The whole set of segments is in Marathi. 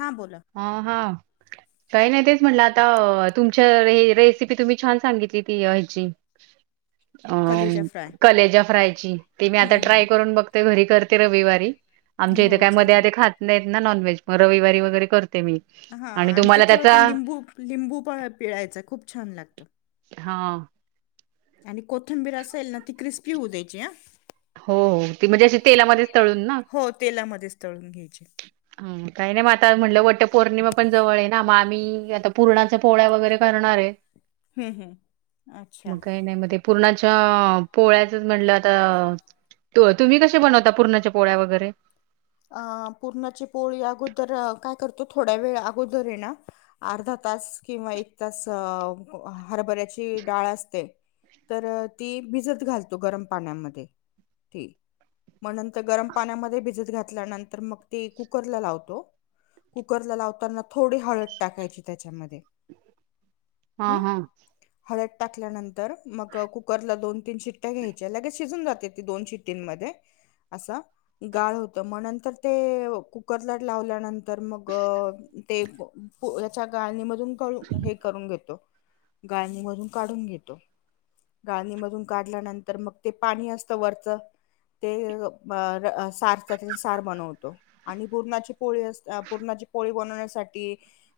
हां, बोला. हा हा. काही नाही तेच म्हटलं आता, तुमच्या आ हे रेसिपी तुम्ही छान सांगितली ती हेचि अ कलेजा म फ्राय. कलेजा फ्रायची, ते मी आता हं, ट्राय हं. करून बघते, घरी कर. ते रविवारी. आमच्या इथे हो, काय मधे चालेल. अधे खात नाहित ना नॉनव्हेज, मग रविवारी वगेरे हा आणि त्याच्यावरती लिंबू लिंबू प पिळायचा खूप छान लागत. हा आणि कोथंबीर असेल ना, ती क्रिस्पी होऊ द्यायची ह. हो हो ती म्हणजे अशी तेलामध्येच तळून ना? हो, तेलामध्येच तळून घ्यायची. ह काही नाही मग आता म्हटलं, वट पौर्णिमा पण जवळ हाय ना? मग आम्ही आता पूर्णाचा पोळ्या वगैरे कर णार आहे [unintelligible] हम्म, हम्म, अच्छा. पूर्णाच्या पोळ्याचच म्हटलं आता तुम्ही कसे बनवता पूर्णाच्या पोळ्या वगैरे? अ पूर्णाची पोळी अगोदर काय करतो, थोड्या वेळ अगोदर ये ना, अर्धा तास, किंवा एक तास, हरभऱ्याची डाळ असते. तर ती भिजत घालतो गरम पाण्यामध्ये. मग नंतर गरम पाण्यामध्ये भिजत घातल्या नंतर मग ते कुकरला लावतो. कुकरला लावताना थोडी हळद टाकायची त्याच्यामध्ये. हा. हं हा. हळद टाकल्यानंतर मग कुकरला दोन-तीन शिट्या घ्यायच्या, लगेच शिजून जाते ती दोन शिट्टींमध्ये. गाळ [unintelligible] मगंतर ते कुकरलाट लावल्यानंतर मग ते याच्या गाळणी मधू न हे करून घेतो, गाळणी मधून काढून घेतो. गाळणी मधून काढल्यानंतर मग ते, पाणी असतं वरच. ते अ सारथ सार बनवतो, आणि परणाची पोळीणाची पोळी बनण्यासाठी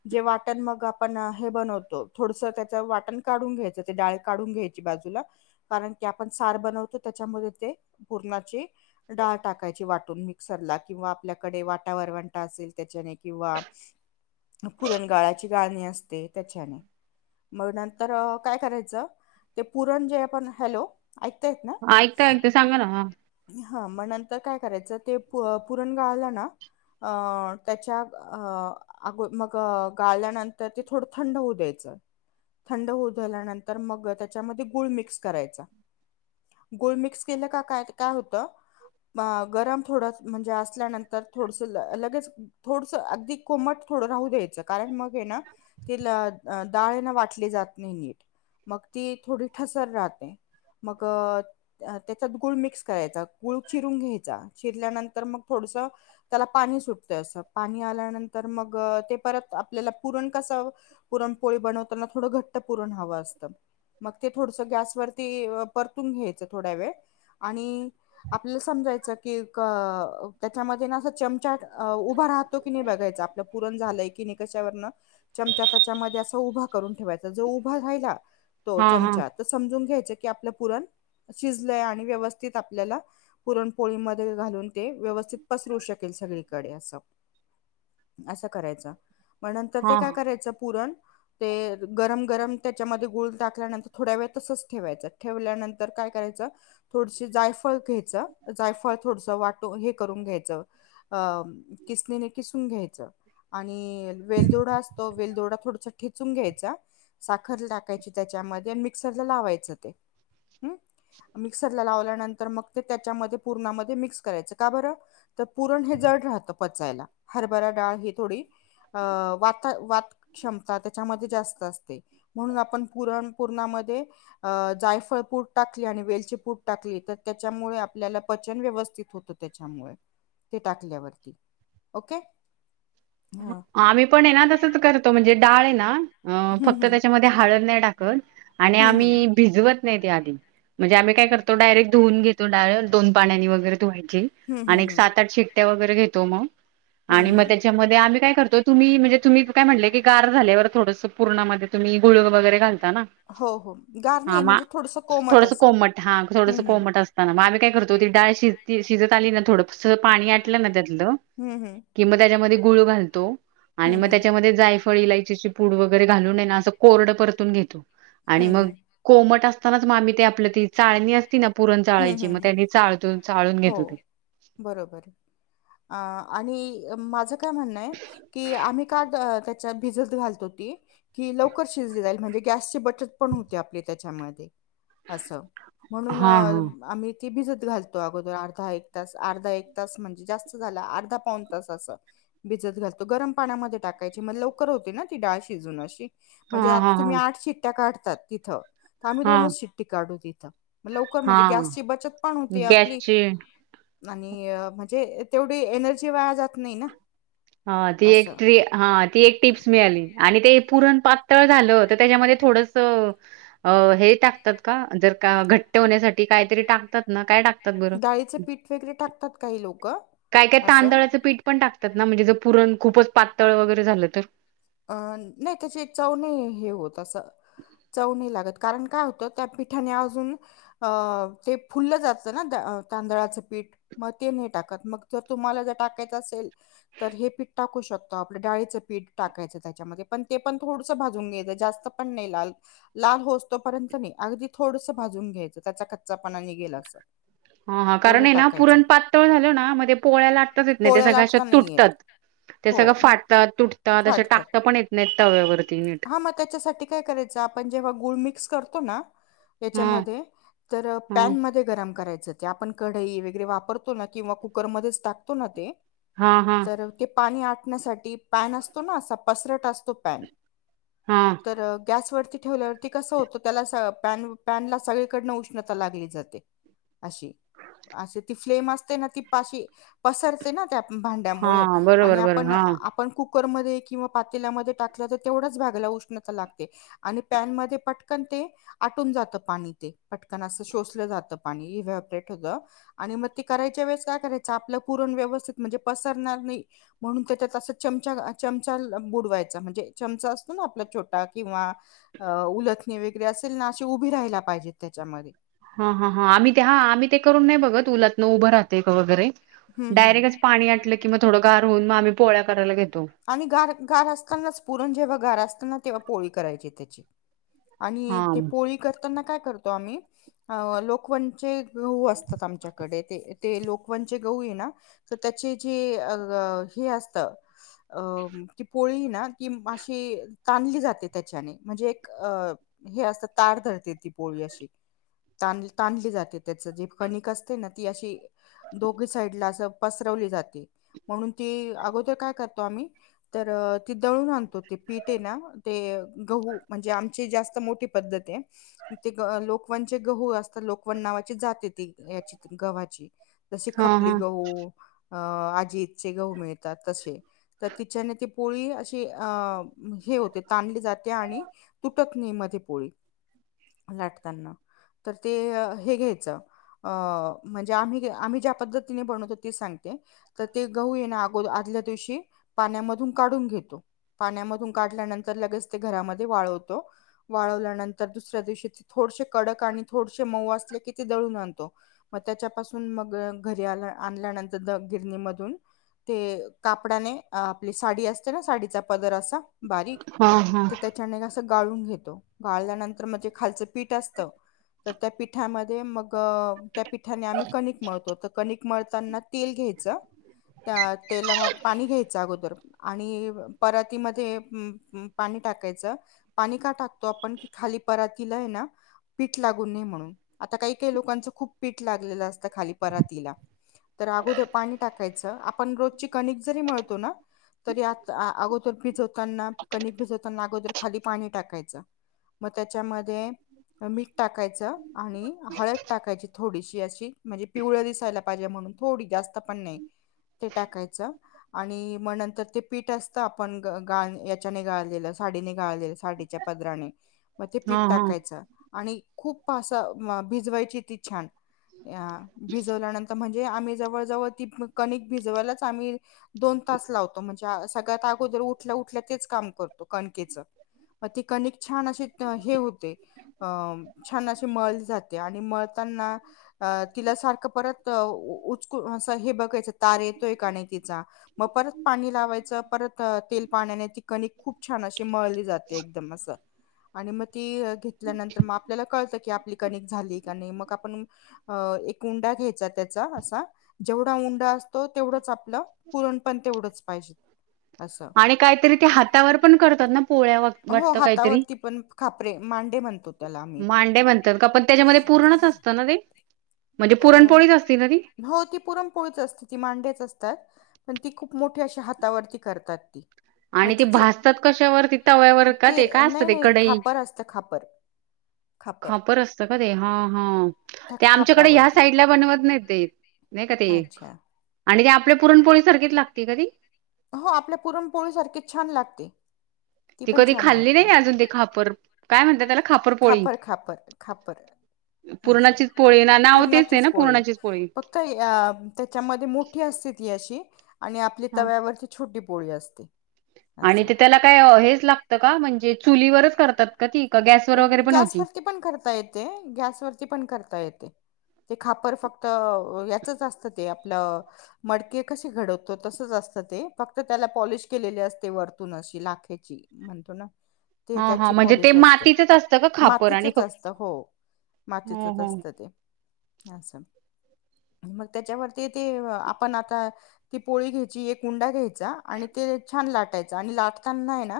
जेव्हा. वाटण मग आपण हे बनवतो. थोडसं त्याचं वाटण काढून घ्यायचं ते डाळ काढून घ्यायची बाजूला. कारण की आपण सार बनवतो. त्याच्यामध्ये ते पूर्णाची डाळ टाकायची वाट मिक्सरला किंवा आपल्याकडे वाटा-वरवंटा असेल त्याच्याने किंवा पुरणगाळाची गाणी असते त्याच्याने. मग नंतर काय करायचं ते पुरण जे ण हलो ऐकय ना ऐकता ऐकता सांगा ना हा मग नंतर काय करायचं ते पुरण गाळलं ना अ त्याच्या अग मग गाळल्यानंतर ते थोडं थंड होऊ द्यायच थंड होतल्यानंतर मग त्याच्यामध्ये गुळ मिक्स करायचा गोल मिक्स केलं का काय काय होतं गरम थोड म्हणजे असल्यानंतर थोडस लगेच थोडसं अगदी कोमट थोडं राहू देत. कारण मग हे ना डाळ वाटल्ली जात नाही न. मग ती थोडी ठसर राहते मग त्या गुळ मिक्स करायचा गूळ चिरून घ्यायचा. घेतल्यानतरं न म थोडस त्याला पाणी सुटत अस पाणी आल्यानंतर मग परत ते आपल्याला पुरण कसा पुरणपोळी बनवताना थोडं घट्ट पुरण हवं असतं मग ते थोडस गॅसवररती परतून घ्यायचं थोड्या वेळ आणि आपल्या समजा की त्यांच्या मध्ये ना चमचा उभ राहतो की नाही बघायच आपल पुरण झालंय की नाही कशावरन चमचा त्यांच्या मध्ये अस उभा करून ठेवायच जो उभा राहिला तो हा हा चमचा तर समजून घ्यायच आपल पुरण शिजलंय आणि व्यवस्थित आपल्याला पुरण पळी मध्ये घालून ते व्यवस्थित पसरू शकेल सगळीकडे असं. असं करायचं म नंतर ते काय हा. करायचं पुरण ते गरम गरम त्याच्यामध्ये गूळ टाक ल्यानंतर थोड वेळ तसच ठेवायच ठेवल्यानंतर काय करायच थोडशी जायफळ घ्यायचं जायफळ थोडस वाट हे करून घ्यायचं किसणी किसून घ्यायच आणि आणि वेलदोडा असतो वेलदोडा थोडसा ठेचून घ्यायचा साखर टाकायची त्याच्यामध्ये मिक्सरला लावायच ते मिक्सरला लावल्यानंतर मग ते त्याच्यामध्ये पुरणामध्ये मिक्स करायचं का बरं तर पुरण हे जड राहतं पचायला हरभरा डाळ ही थोडी अ वात वातक्षमता त्याच्यामध्ये जास्त असते म्हणून आपण पुरण जायफळ पूट टाकली आणि वेलची पूट टाकली तर त्याच्यामुळे आपल्या पचन व्यवस्थित होत त्याच्यामुळे ते टाकल्यावरती ओके. ह आम्ही पण आहे ना तसच करतो म्हणजे डाळ आहे ना अ हम्म फक्त हम्म त्याच्यामध्ये हाळद नाही टाकत आणि फक्त हम्म आणि हम्म आम्ही भिजवत नाही ते आधी म्हणजे आम्ही काय करतो डायरेट धुवून घेतो दोन पाण्यान वगैरे धुवायची. हं, हं, आणि हं. सात आठ्या वगैरे घेतो मग हं, आणि मग हं. त्याच्यामधध्ये काय करतो तुम्ही म्हणजे तुम्ही काय म्हटले की गार झाल्यावर थोडंसं पूर्णा मदे तुम्ही गुळ वगैरे घालता ना? हो हो गार घालता नाही ना म्हणजे हा थोडंसं कोमट थोडस असं कोमट हा हं हं. कोमट असताना आम्ही काय करत होती डाळ शिज शिजत आली ना थोडंस पाणी आटलं ना त्यातलं त्या हं, हं. की त्याच्यामध्ये गुळ घालतो आणि हं, हं. त्यांच्यामध्ये जायफळ, इलायची पुड वगैरे घालून हे ना कोरड परतून घेतो. हं, आणि हं. कोमट मग असता असतानाच मगआम्ही ते आपलं ती चाळणी अस ति ना पुरण हं, हं, चाळायची हं. मग त्यांनी चाळत चाळून घेतो ते. बरोबर. अ आणि माझं काय म्हणणय की आम्ही का त्याच्या भिजत घालतो ती कि लवकर शिजली जाईल म्हणजे गॅसची बचत पण होते आपले त्याच्यामध्ये. असं म्हणून हा तिथे भिजत घालतो अगोदर अर्धा एक तास अर्धा एक तास म्हणजे जास्त झाला अर्धा पाऊन तास असं भिजत घालतो गरम पाण्यामध्ये टाकायची मग लवकर होती ना ती डाळ शिजून अशी हा म्हणजे हा आता तुम्ही हा आठ शिट्या काढतात तिथं तर आम्ही हा हा दोनच शिट्टी काढू तिथं. लवकर म्हणजे हा गॅसची बचत पण होती आपली गॅसची आणि म्हणजे तेवढी एनर्जी वाया जात नाही ना. हा ती असं. एक ट्री हा ती एक टिप्स मिळाली आणि ते पुरण पातळ झालं तर त्याच्यामध्ये थोडस हे टाकतात का जर का घट्ट ठेवण्यासाठी काहीतरी टाकतात ना काय टाकत डाळीचे पीठ वगैरे टाकतात काही लोक काय काय तांदळाचं पीठ पण टाकतात ना म्हणजे जर पुरण खूपच पातळ वगैरे झालं तर अ नाही त्याची चव नी हे होत अस चव नाही लागत. कारण काय होत त्या पिठाने अजून ते फुललं जातं ना तांदळाचं पीठ. म टाकत मग तुम्हाला जर टाकायच असेल तर हे पीठ टाकू शकतो आपल्या. पीठ. टाकायच त्याच्यामध्ये पण ते पण थोडसं भाजून घ्यायचं जास्त पण नाही लाल लाल हो अस तोपर्यंत नाही. अगदी थोडस भाजून घ्यायचं. हा हा कारण तेवढं आहे ना टाकायचं पुरण पातळ झालं ना मध्ये पोळ्या लाटतच येत नाही ते पोळ्या सगळ्या अश लाटता नाही तुटतात. येत ते हो सगळं न- फाटतात तुटतात असं फाटतात टाकता पण येत नाहीत तव्यावर. हा मग त्याच्यासाठी काय करायचं आपण जेव्हा गुळ मिक्स करतो ना? हा याच्यामध्ये तर हा पॅन म गरम करायच. ते आपण कढाई वगैरे वापरतो ना किंवा कुकरमध्येध्येच टातो ना ते. हा हा तर ते पाणी आटण्यासाठी पॅन असतो ना असा पसरत असतो पॅन. हा तर गॅसवरती ठेवल्यावरती कस होतं त्याला. पॅन ला सगळीकडन उष्णता लागली जाते. अशी, असशी ती फ्लेम असते ना ती पाशी पसरते ना त्या. भांड्यामुळे हा आणि बरोबर बरोबर आपण हा आपण कुकरमध्ये किंवा पातेल्यामध्ये टाकलं. तेवढचगायला उष्णा लागते आणि पॅन म पटकन ते आटून जात पाणी ते. पटकन असे शोशल जातं. व्हायब्रेट होतं, आणि मग ते करायचे वेळेस काय करायचं आपलं व्यवस्थित म्हणजे पसरणार नाही म्हणून त्याच्यात अस च चचा बुडवायचा म्हणजे चमचा असतो ना आपला छोटा किंवा अ उलथणी वगैरे असेल ना अशी उभी राहायला पाहिजेत त्याच्यामध्ये. ह, हा, हा आम्ही ते हा आम्ही ते करून नाही बघत उलात न उभं राहते का वगैरे. हम्म हम्म डायरेक्टच पाणीटलं किं थोडं गारहन मगम्ही पोळ्यारायला घेतो. आणि गार गार असतानाच पुरण जेव्हा गार असताना तेव्हा पोळी करायची त्याची. आणि हा ते पोळी करताना काय करतो आम्ही अ लोकवणचे. गऊ असतात आमच्याकडे ते. ते लोकवनचे गऊ आहे ना तर त्याचे जे हे असत. अ ती पोळी ना कि अशी तानली जाते त्याच्याने म्हणजे एक अ हे असतं तार धरते ती पोळी अशी. तानली जाते त्या जे कणिक असते ना ती अशी दोघी साईडला. म्हणून ती अगोदर काय करता तर त दळून आणतो ते पीठे ना ते गहू म्हणजे आमचें. मो पद्त लोकचे गहू अस लोकवण नावाची जाते ती याची गव्हाची जशी हा खपली हा गहू. अ आजीतचे गहू मिळतात तसे. तर तिच्याने ती पोळी अशी अ हे होते ताणली जाते आणि तुटकणी म पोळी लाटताना तर ते हे घ्यायचं. अ म्हणजे आम्ही आम्ही ज्या पद्धतीने बनवतो ते सांगते तर ते गहू येगो ल्या दिवशी पाण्यामधून काढून घेतो. पाण्यामधून काढल्यानंतर लगेच ते घरामध्ये वाळवतो वाळवल्यानंतर दुसऱ्या दिवशी ते थोड कडक आणि थोडंसं मऊ अस असलं का ते दळून आणतो मग त्याून म घरी आणल्यानंतर द गिरणी मधून ते कापडाने. आपली साडी असते ना साडीचा पदर असा बारीक हा हा तर त्याच्याने. गाळून घेतो गाळल्यानंतर म्हणे खालचं पीठ असत तर त्या पीठामध्ये मग. त्या पिठाने आम्ही कणिकळतो तर क- मळताना तेल घ्यायचं त्या तेला म पाणी घ्यायचं. अगोदर आणि पराती मध्ये पाणी टाकायच. पाणी का टाकतो, आपण खाली परातिला आहे ना. पीठ लागून नाही म्हणून. आता काही काही लोकांच खूप पीठ लागलेलं असतं खाली परातीला. तर अगोदर पाणी टाकायचं, आपण रोजची कणिक जरी मिळतो ना? तरी आता अगोदर भिजवताना कणिक भिजवताना अगोदर खाली पाणी टाकायचं. मग त्याच्यामध्ये. मीठ टाकायचं, आणि हळद टाकायची थोडीशी अशी, म्हणजे पिवळ दिसायला पाहिजे म्हणून. थोडि जास्त पण नाही, ते टाकायचं आणि मग नंतर ते पीठ असतं, आपण गाळ याच्याने गाळलेलं साडीने गाळलेले साडीच्या पदराने, मग ते पीठ हा हा टाकायचं आणि खूप आस भिजवायची ती छान, भिजवल्यानंतर म्हणजे आम्ही जवळ जवळ हो ती कणिक भिजवायलाच आम्ही दोन तास लावतो. म्हणजे सगळ्यात अगोदर उठल्या-उठल्या तेच काम करतो कणकेच. मग ते कणिक छान अशी हे होते. छान अशी मळलि जाते. आणि म मळताना तिला सारखं परत उचलून अस हे बघायचं तारे येतोय का नाही कणकीचा. मग परत पाणी लावायचं, परत तेल पाण्याने ती कणिक खूप छान अशी मळली जाते, एकदम असं आणि मग ती घेतल्यानंतर मग आपल्याला कळत की, आपली कणिक झाली का नाही मग आपण एक उंडा घ्यायचा त्याचा असा, जेवढा उंडा असतो तेवढंच आपलं पुरण पण तेवढंच पाहिजेत. आणि काहीतरी ते हातावर पण करतात ना, पोळ्या हो वाटत वगैरे, काहीतरी? हातावरती पण खापरे मांडे म्हणतो त्याला आम्ही. मांडे म्हणतात का? पण त्याच्यामध्ये पूरणच असतं ना ते? म्हणजे पुरणपोळीच असती ना ती हो ती पुरण पोळीच असते, ती मांड्याच असतात. पण ती खूप मोठी, अशा हातावरती करतात ती. मग आणि ते तिची भाजतात कशावरती? तव्यावर का ते काय असतं नाही ते नाही कढई खापर असतं खापर. खापर असतं का ते? हा, हा त्या ते आमच्याकडे ह्याच खापरावरती साईड या ला बनवत नाहीत ते, नाही का ते आणि ते आपल्या पुरणपोळी सारखीच लागते का ती? हो आपल्या पुरणपोळी सारखी छान लागते. ती पण कधी छान खाल्ली लागते. नाही तुम्ही अजून ते खाल्लेली खापर का काय म्हणतात त्याला ती? खापरपोळी खापर काय म्हणतात? खापर-खापर असं पुरणाचीच पोळी ना नाव तेच नाही पूरणाचीच ना पोळी, पुरणाचीच फक्त त्याच्यामध्ये मोठी अस ते ती अशी, आणि आपली हा तव्यावरती छोटी पोळी असते. आणि ते त्याला काय हेच लागतं का म्हणजे चुलीवरच करतात का ती का गॅसवर वगैरे पण गॅस होती? वरती पण करता येते. गॅस वरती पण करता येते. ते खापर फक्त याचंच असतं ते, आपलं मडके कसे घडवतो तसच असतं. ते फक्त त्याला पॉलिश केलेली असते, वरतून अशी, लाखेची म्हणतो ना हा हा म्हणजे ते माती मातीतच असत हो, हो मातीतच हो असत ते. हे अस मग त्याच्यावरती ते आपण आता, ती पोळी घ्यायची एक उंडा घ्यायचा आणि ते छान लाटायचं, आणि लाटताना ना,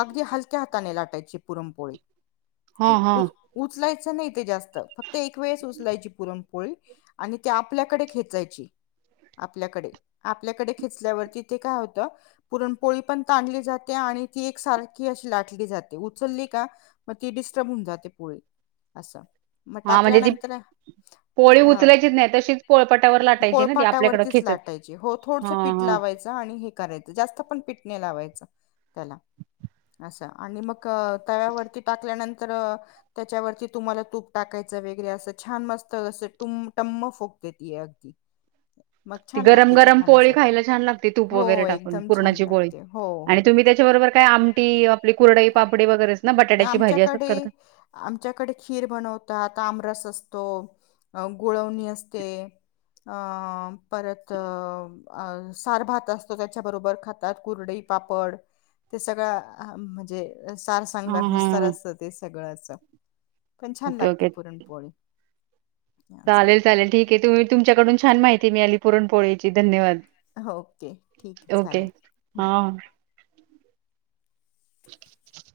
अगदी हलक्या हाताने लाटायची पुरमपोळी, हा ते हा उचलायचं नाही ते जास्त, फक्त एक वेळेस उचलायची पुरण पोळी आणि ते आपल्याकडे खेचायची आपल्याकडे, आपल्याकडे खेचल्यावरती ते काय होतं पुरणपोळी पण ताणली जाते आणि ती एक सारखी अशी लाटली जाते, उचलली का मग ती डिस्टर्ब होऊन जाते पोळी असं, मग हा म्हणजे ती टाकल्यानंतर पोळी उचलायचीच नाही तशीच पोळपाटावर लाटायची ना ती आपल्याकडं पोळपाटावरती खेचत लाटायची हो हा थोडसं पीठ ला हा लावायच आणि हे करायचं जास्त पण पीठ तेल लावायचं त्याला असं, आणि मग तव्यावरती टाकल्यानंतर, त्याच्यावर तुम्हाला तूप टाकायच वेगरे अस छान मस्त असं टम्म फुगते ती अगदी मग [inaudible] ती छान गरम लागते गरम पोळी खाण्यासाठी खायला छान लागते तूप हो वगैरे टाकून एकदम छान पुरणाची पोळी, लागते हो हो आणि तुम्ही त्याच्यावर बरोबर काय आमटी आपली कुरडई पापडी वगैरेच ना? बटाट्या आमच्याकडे आमच्याकडे खीर बनवतात आमर रस असतो अ गुळवणी असते अं परत अं आ सार भात असतो त्याच्याबरोबर खातात कुरडई पापड ते सगळं आं म्हजे सार हा [unintelligible] हा असतं ते सगळंच. पण छान ओके लागते ओके पुरणपोळी. असं. चालेल चालेल ठीक आहे तुमी तुमच्याकडून छान माहिती मिळाली पुरण पोळीची धन्यवाद. ओके ठीक आहे ओके चालेल. हा [inaudible]